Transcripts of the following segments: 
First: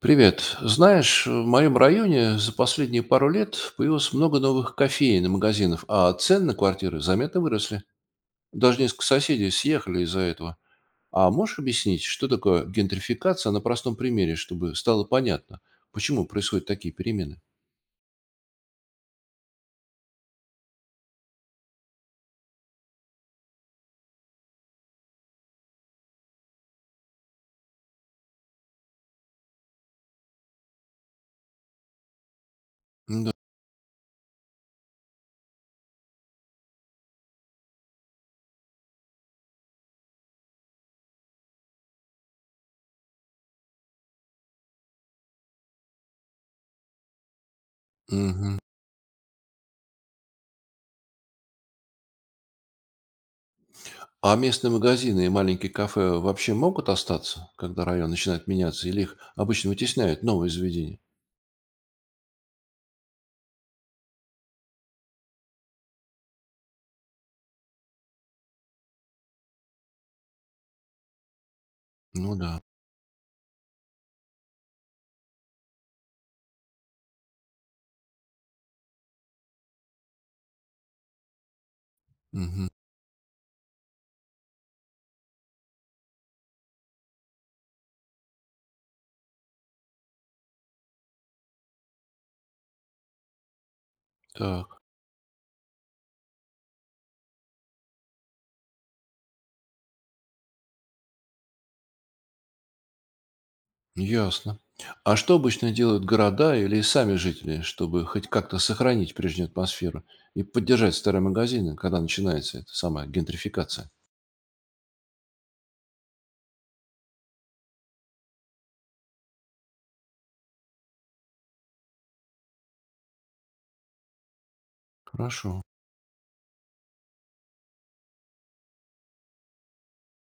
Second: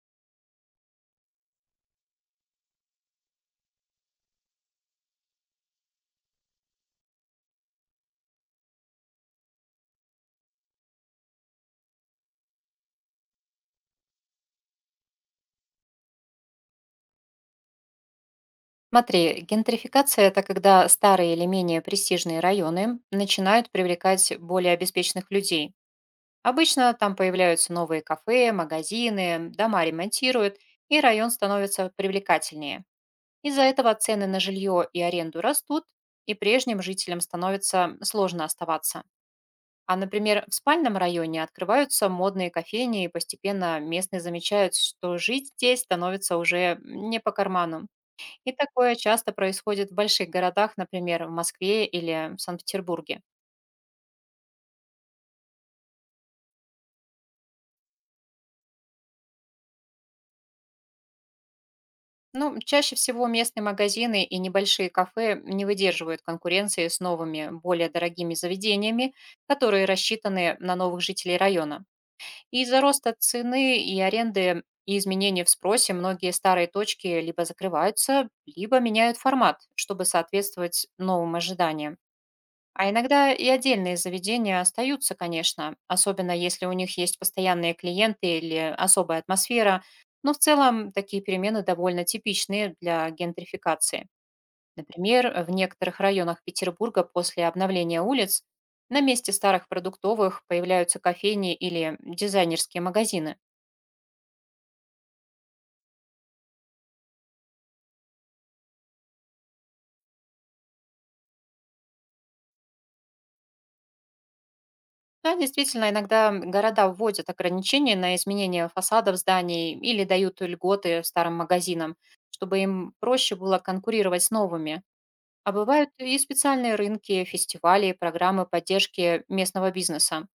Привет. Знаешь, в моем районе за последние пару лет появилось много новых кофеен и магазинов, а цены на квартиры заметно выросли. Даже несколько соседей съехали из-за этого. А можешь объяснить, что такое гентрификация на простом примере, чтобы стало понятно, почему происходят такие перемены? Смотри, гентрификация– это когда старые или менее престижные районы начинают привлекать более обеспеченных людей. Обычно там появляются новые кафе, магазины, дома ремонтируют, и район становится привлекательнее. Да. Из-за этого цены на жилье и аренду растут, и прежним жителям становится сложно оставаться. А, например, в спальном районе открываются модные кофейни, и постепенно местные замечают, что жить здесь становится уже не по карману. И Мгм. такое часто происходит в больших городах, например, в Москве или Санкт-Петербурге. А местные магазины и маленькие кафе вообще могут остаться, когда район начинает меняться, или их обычно вытесняют новые заведения? Ну, чаще всего местные магазины и небольшие кафе не выдерживают конкуренции с новыми, более дорогими заведениями, которые рассчитаны на новых жителей района. Ну да. И из-за роста цены и аренды и изменений в спросе многие старые точки либо закрываются, либо меняют формат, чтобы соответствовать новым ожиданиям. Мгм. А иногда и отдельные заведения остаются, конечно, особенно если у них есть постоянные клиенты или особая атмосфера, но в целом такие перемены довольно типичные для гентрификации. Так. Например, в некоторых районах Петербурга после обновления улиц на месте старых продуктовых появляются кофейни или дизайнерские магазины. Ясно. А что обычно делают города или сами жители, чтобы хоть как-то сохранить прежнюю атмосферу и поддержать старые магазины, когда начинается эта самая гентрификация? Да, действительно, иногда города вводят ограничения на изменение фасадов зданий или дают льготы старым магазинам, чтобы им проще было конкурировать с новыми. А Хорошо. бывают и специальные рынки, фестивали, программы поддержки местного бизнеса.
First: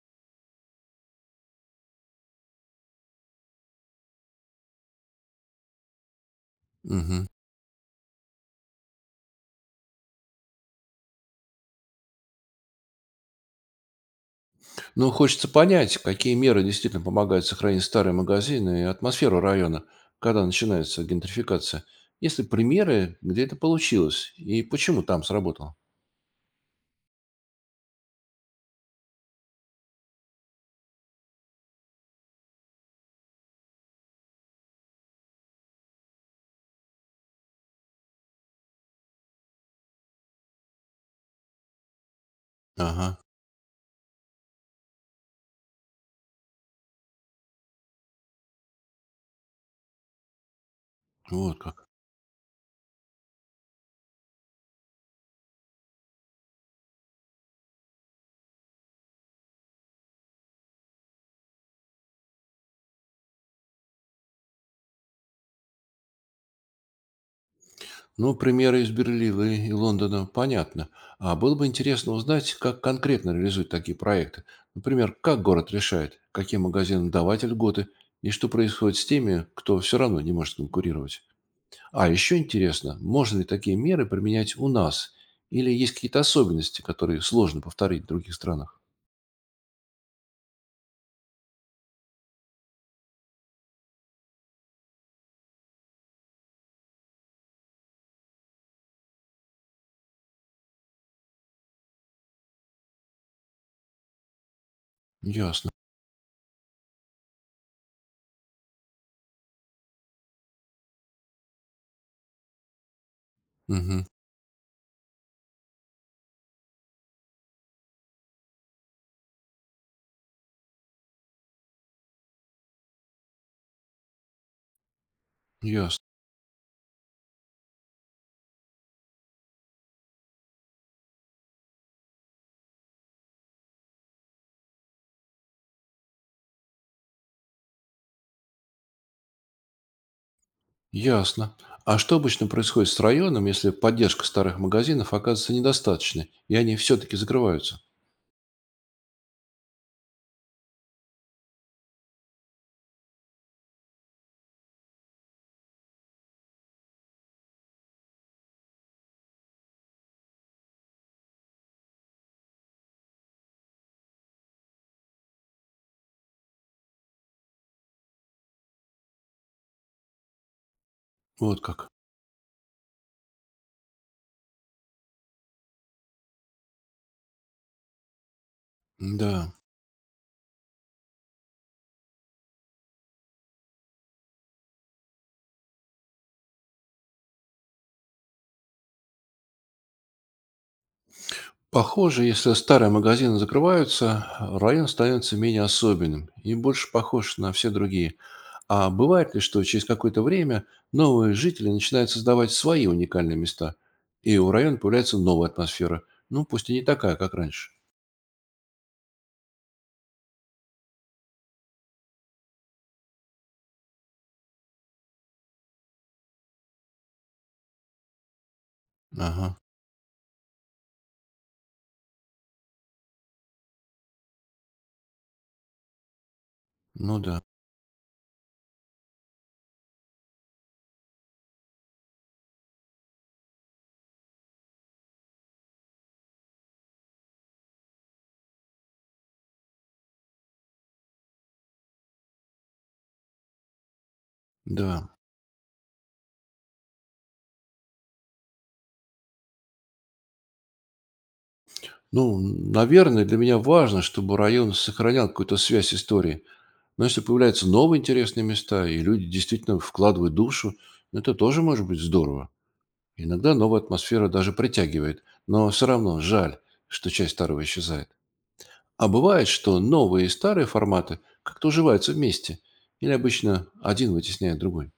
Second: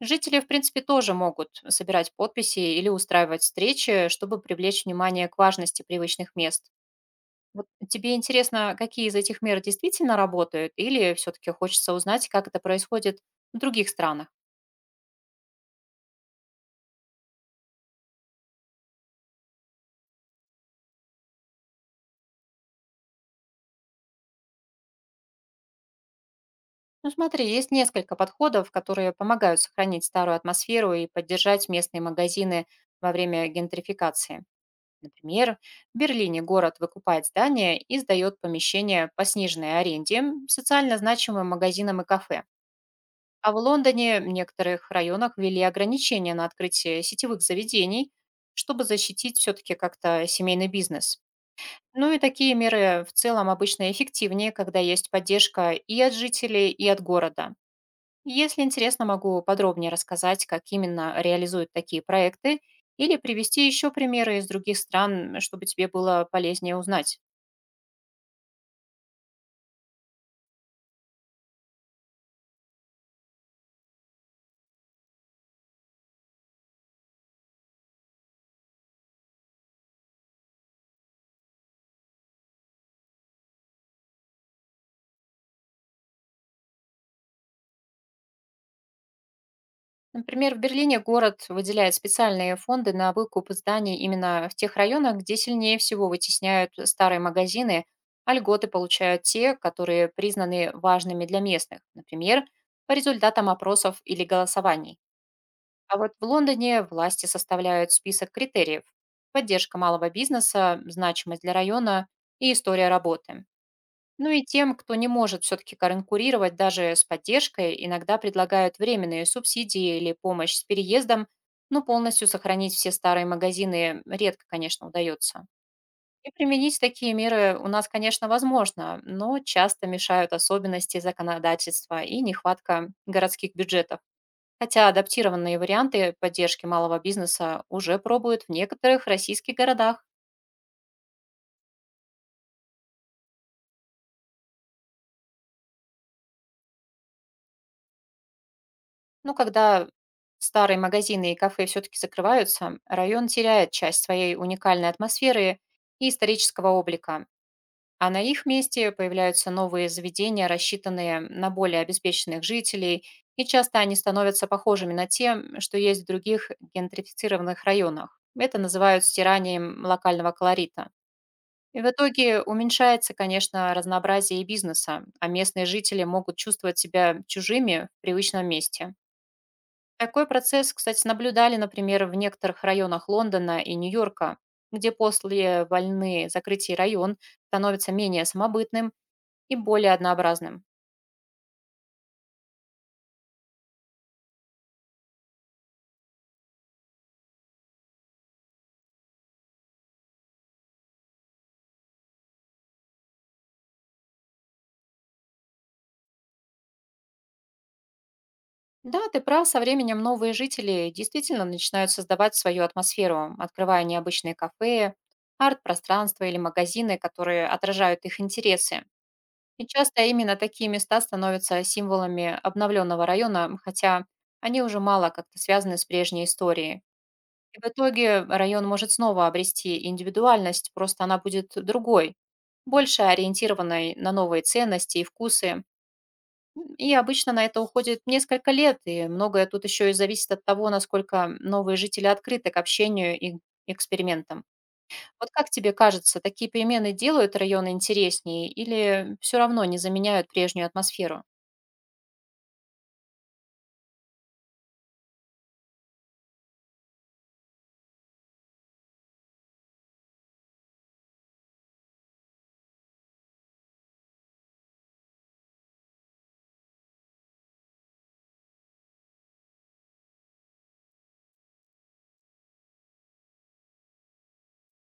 Жители, в принципе, тоже могут собирать подписи или устраивать встречи, чтобы привлечь внимание к важности привычных мест. Мгм. Вот тебе интересно, какие из этих мер действительно работают, или все-таки хочется узнать, как это происходит в других странах? Ну, хочется понять, какие меры действительно помогают сохранить старые магазины и атмосферу района, когда начинается гентрификация. Есть ли примеры, где это получилось и почему там сработало? Ну смотри, есть несколько подходов, которые помогают сохранить старую атмосферу и поддержать местные магазины во время гентрификации. Например, в Берлине город выкупает здание и сдает помещение по сниженной аренде социально значимым магазинам и кафе. Ага, А в Лондоне в некоторых районах ввели ограничения на открытие сетевых заведений, чтобы защитить все-таки как-то семейный бизнес. вот как. Ну и такие меры в целом обычно эффективнее, когда есть поддержка и от жителей, и от города. Если интересно, могу подробнее рассказать, как именно реализуют такие проекты, или привести еще примеры из других стран, чтобы тебе было полезнее узнать. Ну, примеры из Берлина и Лондона понятно. А было бы интересно узнать, как конкретно реализуют такие проекты. Например, как город решает, каким магазинам давать льготы, и что происходит с теми, кто все равно не может конкурировать. А еще интересно, можно ли такие меры применять у нас? Или есть какие-то особенности, которые сложно повторить в других странах? Например, в Берлине город выделяет специальные фонды на выкуп зданий именно в тех районах, где сильнее всего вытесняют старые магазины, а льготы получают те, которые признаны важными для местных, например, по результатам опросов или голосований. Ясно. А вот в Лондоне власти составляют список критериев. Поддержка малого бизнеса, значимость для района и история работы. Мгм. Ну и тем, кто не может все-таки конкурировать даже с поддержкой, иногда предлагают временные субсидии или помощь с переездом, но полностью сохранить все старые магазины редко, конечно, удается. Ясно. И применить такие меры у нас, конечно, возможно, но часто мешают особенности законодательства и нехватка городских бюджетов. Хотя адаптированные варианты поддержки малого бизнеса уже пробуют в некоторых российских городах. Ясно. А что обычно происходит с районом, если поддержка старых магазинов оказывается недостаточной, и они все-таки закрываются? Но когда старые магазины и кафе все-таки закрываются, район теряет часть своей уникальной атмосферы и исторического облика. А на их месте появляются новые заведения, рассчитанные на более обеспеченных жителей, и часто они становятся похожими на те, что есть в других гентрифицированных районах. Это называют стиранием локального колорита. Вот И в как. итоге уменьшается, конечно, разнообразие и бизнеса, а местные жители могут чувствовать себя чужими в привычном месте. Да. Такой процесс, кстати, наблюдали, например, в некоторых районах Лондона и Нью-Йорка, где после войны закрытий район становится менее самобытным и более однообразным. Похоже, если старые магазины закрываются, район становится менее особенным и больше похож на все другие. А бывает ли, что через какое-то время новые жители начинают создавать свои уникальные места, и у района появляется новая атмосфера, ну, пусть и не такая, как раньше? Да, ты прав, со временем новые жители действительно начинают создавать свою атмосферу, открывая необычные кафе, арт-пространства или магазины, которые отражают их интересы. Ага, И часто именно такие места становятся символами обновленного района, хотя они уже мало как-то связаны с прежней историей. ну да, И в итоге район может снова обрести индивидуальность, просто она будет другой, больше ориентированной на новые ценности и вкусы. И обычно на это уходит несколько лет, и многое тут еще и зависит от того, насколько новые жители открыты к общению и экспериментам. да. Вот как тебе кажется, такие перемены делают районы интереснее или все равно не заменяют прежнюю атмосферу? Ну, наверное, для меня важно, чтобы район сохранял какую-то связь истории, но если появляются новые интересные места, и люди действительно вкладывают душу, ну, это тоже может быть здорово. Иногда новая атмосфера даже притягивает, но все равно жаль, что часть старого исчезает. А бывает, что новые и старые форматы как-то уживаются вместе, или обычно один вытесняет другой.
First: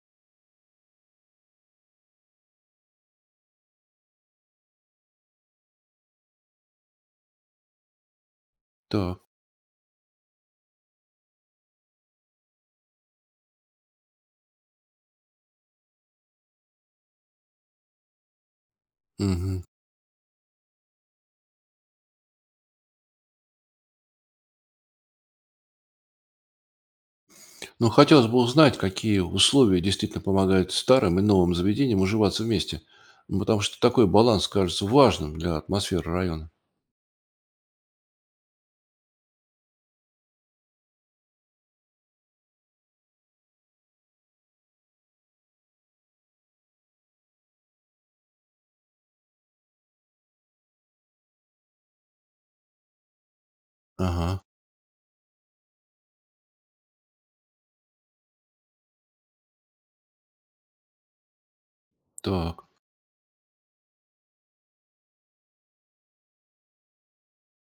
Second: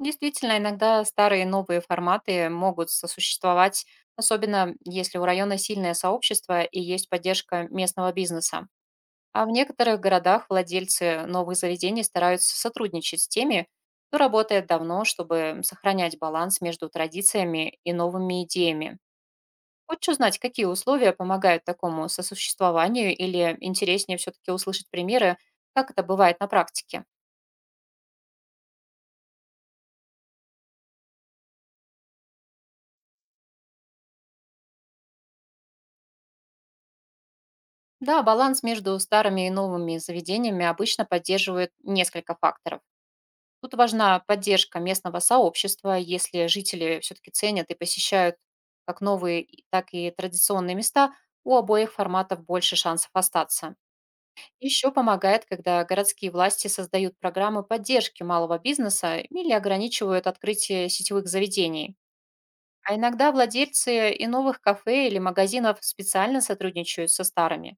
Действительно, иногда старые и новые форматы могут сосуществовать, особенно если у района сильное сообщество и есть поддержка местного бизнеса. Так. А в некоторых городах владельцы новых заведений стараются сотрудничать с теми, кто работает давно, чтобы сохранять баланс между традициями и новыми идеями. Мгм. Хочешь узнать, какие условия помогают такому сосуществованию или интереснее все-таки услышать примеры, как это бывает на практике? Ну, хотелось бы узнать, какие условия действительно помогают старым и новым заведениям уживаться вместе, ну, потому что такой баланс кажется важным для атмосферы района. Да, баланс между старыми и новыми заведениями обычно поддерживает несколько факторов. Тут важна поддержка местного сообщества, если жители все-таки ценят и посещают как новые, так и традиционные места, у обоих форматов больше шансов остаться. Ага, Еще помогает, когда городские власти создают программы поддержки малого бизнеса или ограничивают открытие сетевых заведений. так, А иногда владельцы и новых кафе или магазинов специально сотрудничают со старыми,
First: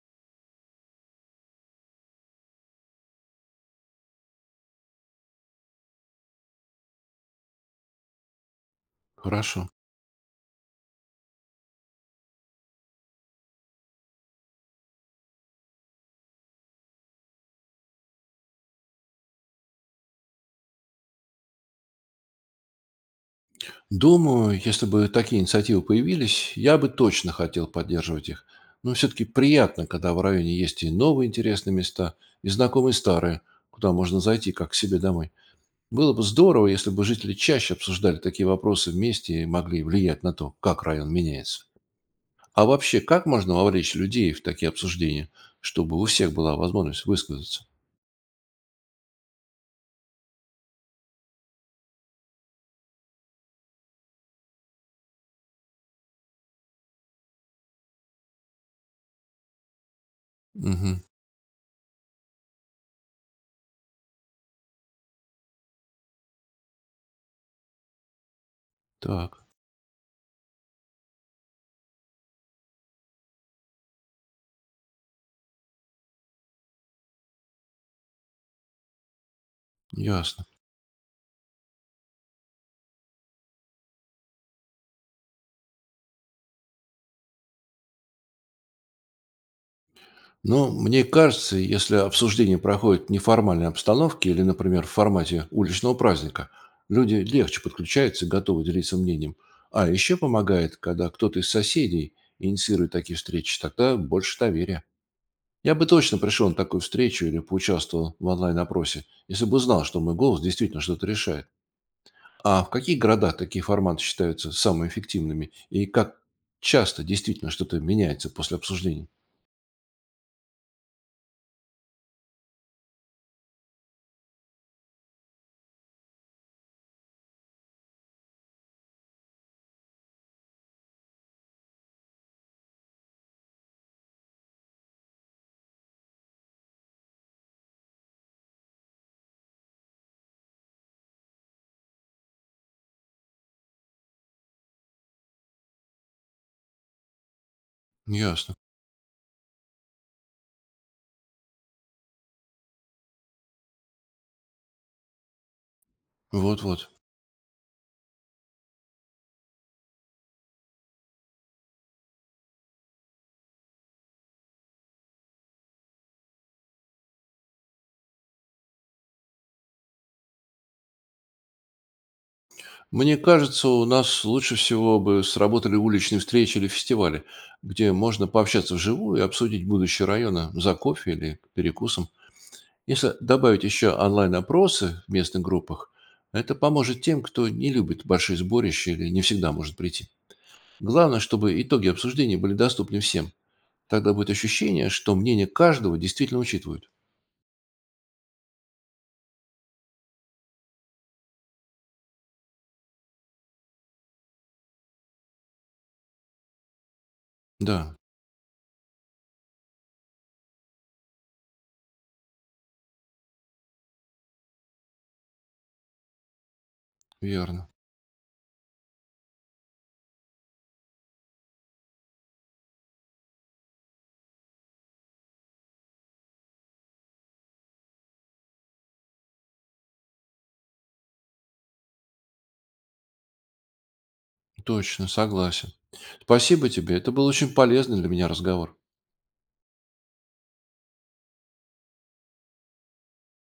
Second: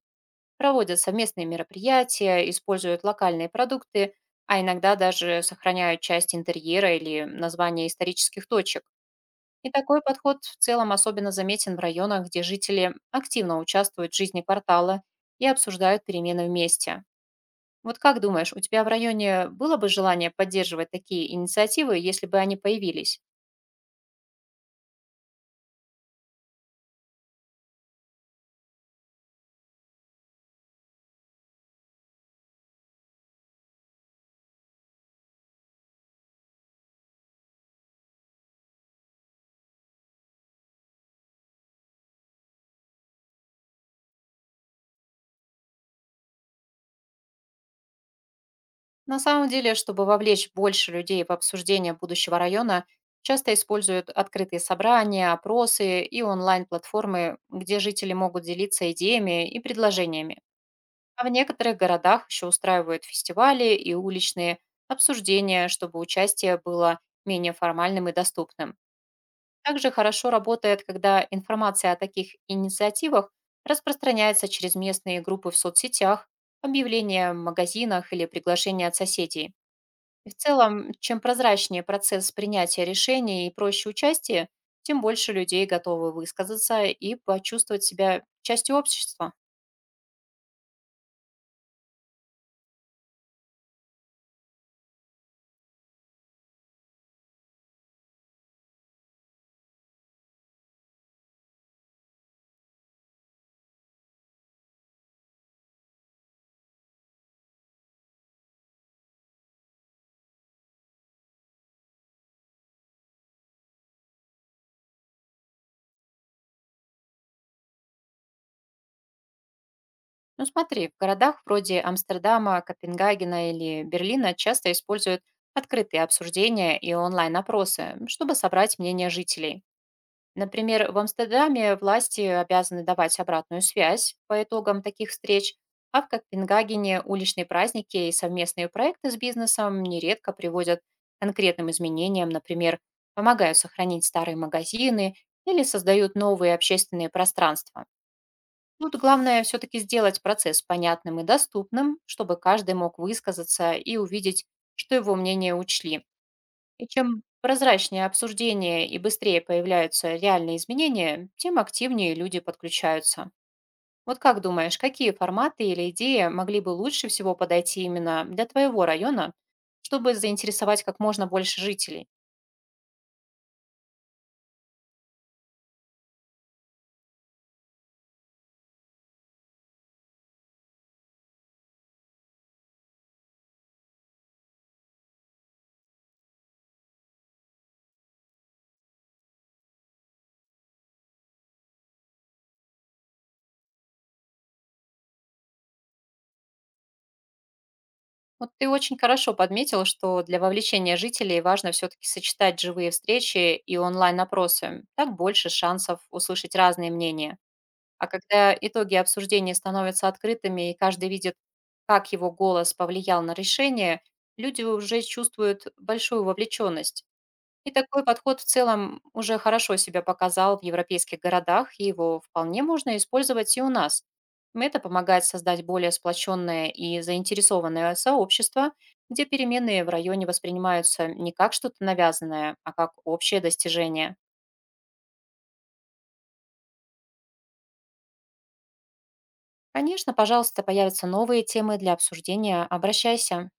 проводят совместные мероприятия, используют локальные продукты, а иногда даже сохраняют часть интерьера или названия исторических точек. хорошо. И такой подход в целом особенно заметен в районах, где жители активно участвуют в жизни квартала и обсуждают перемены вместе. Вот как думаешь, у тебя в районе было бы желание поддерживать такие инициативы, если бы они появились? Думаю, если бы такие инициативы появились, я бы точно хотел поддерживать их. Но все-таки приятно, когда в районе есть и новые интересные места, и знакомые старые, куда можно зайти как к себе домой. Было бы здорово, если бы жители чаще обсуждали такие вопросы вместе и могли влиять на то, как район меняется. А вообще, как можно вовлечь людей в такие обсуждения, чтобы у всех была возможность высказаться? На самом деле, чтобы вовлечь больше людей в обсуждение будущего района, часто используют открытые собрания, опросы и онлайн-платформы, где жители могут делиться идеями и предложениями. Угу, А в некоторых городах еще устраивают фестивали и уличные обсуждения, чтобы участие было менее формальным и доступным. так, Также хорошо работает, когда информация о таких инициативах распространяется через местные группы в соцсетях, объявления в магазинах или приглашения от соседей. И в ясно. целом, чем прозрачнее процесс принятия решений и проще участие, тем больше людей готовы высказаться и почувствовать себя частью общества. Но мне кажется, если обсуждение проходит в неформальной обстановке или, например, в формате уличного праздника, люди легче подключаются и готовы делиться мнением. А еще помогает, когда кто-то из соседей инициирует такие встречи, тогда больше доверия. Я бы точно пришел на такую встречу или поучаствовал в онлайн-опросе, если бы знал, что мой голос действительно что-то решает. А в каких городах такие форматы считаются самыми эффективными и как часто действительно что-то меняется после обсуждений? Ну смотри, в городах вроде Амстердама, Копенгагена или Берлина часто используют открытые обсуждения и онлайн-опросы, чтобы собрать мнение жителей. Например, в Амстердаме власти обязаны давать обратную связь по итогам таких встреч, а в Копенгагене уличные праздники и совместные проекты с бизнесом нередко приводят к конкретным изменениям, например, помогают сохранить старые магазины или создают новые общественные пространства. Ясно. Тут главное все-таки сделать процесс понятным и доступным, чтобы каждый мог высказаться и увидеть, что его мнение учли. И Вот-вот. чем прозрачнее обсуждение и быстрее появляются реальные изменения, тем активнее люди подключаются. Вот как думаешь, какие форматы или идеи могли бы лучше всего подойти именно для твоего района, чтобы заинтересовать как можно больше жителей? Мне кажется, у нас лучше всего бы сработали уличные встречи или фестивали, где можно пообщаться вживую и обсудить будущее района за кофе или перекусом. Если добавить еще онлайн-опросы в местных группах, это поможет тем, кто не любит большие сборища или не всегда может прийти. Главное, чтобы итоги обсуждения были доступны всем. Тогда будет ощущение, что мнение каждого действительно учитывают. Вот ты очень хорошо подметил, что для вовлечения жителей важно все-таки сочетать живые встречи и онлайн-опросы. Так больше шансов услышать разные мнения. Да, А когда итоги обсуждения становятся открытыми и каждый видит, как его голос повлиял на решение, люди уже чувствуют большую вовлеченность. верно. И такой подход в целом уже хорошо себя показал в европейских городах, и его вполне можно использовать и у нас. Это помогает создать более сплоченное и заинтересованное сообщество, где переменные в районе воспринимаются не как что-то навязанное, а как общее достижение. Точно, согласен. Спасибо тебе. Это был очень полезный для меня разговор. Конечно, пожалуйста, появятся новые темы для обсуждения. Обращайся.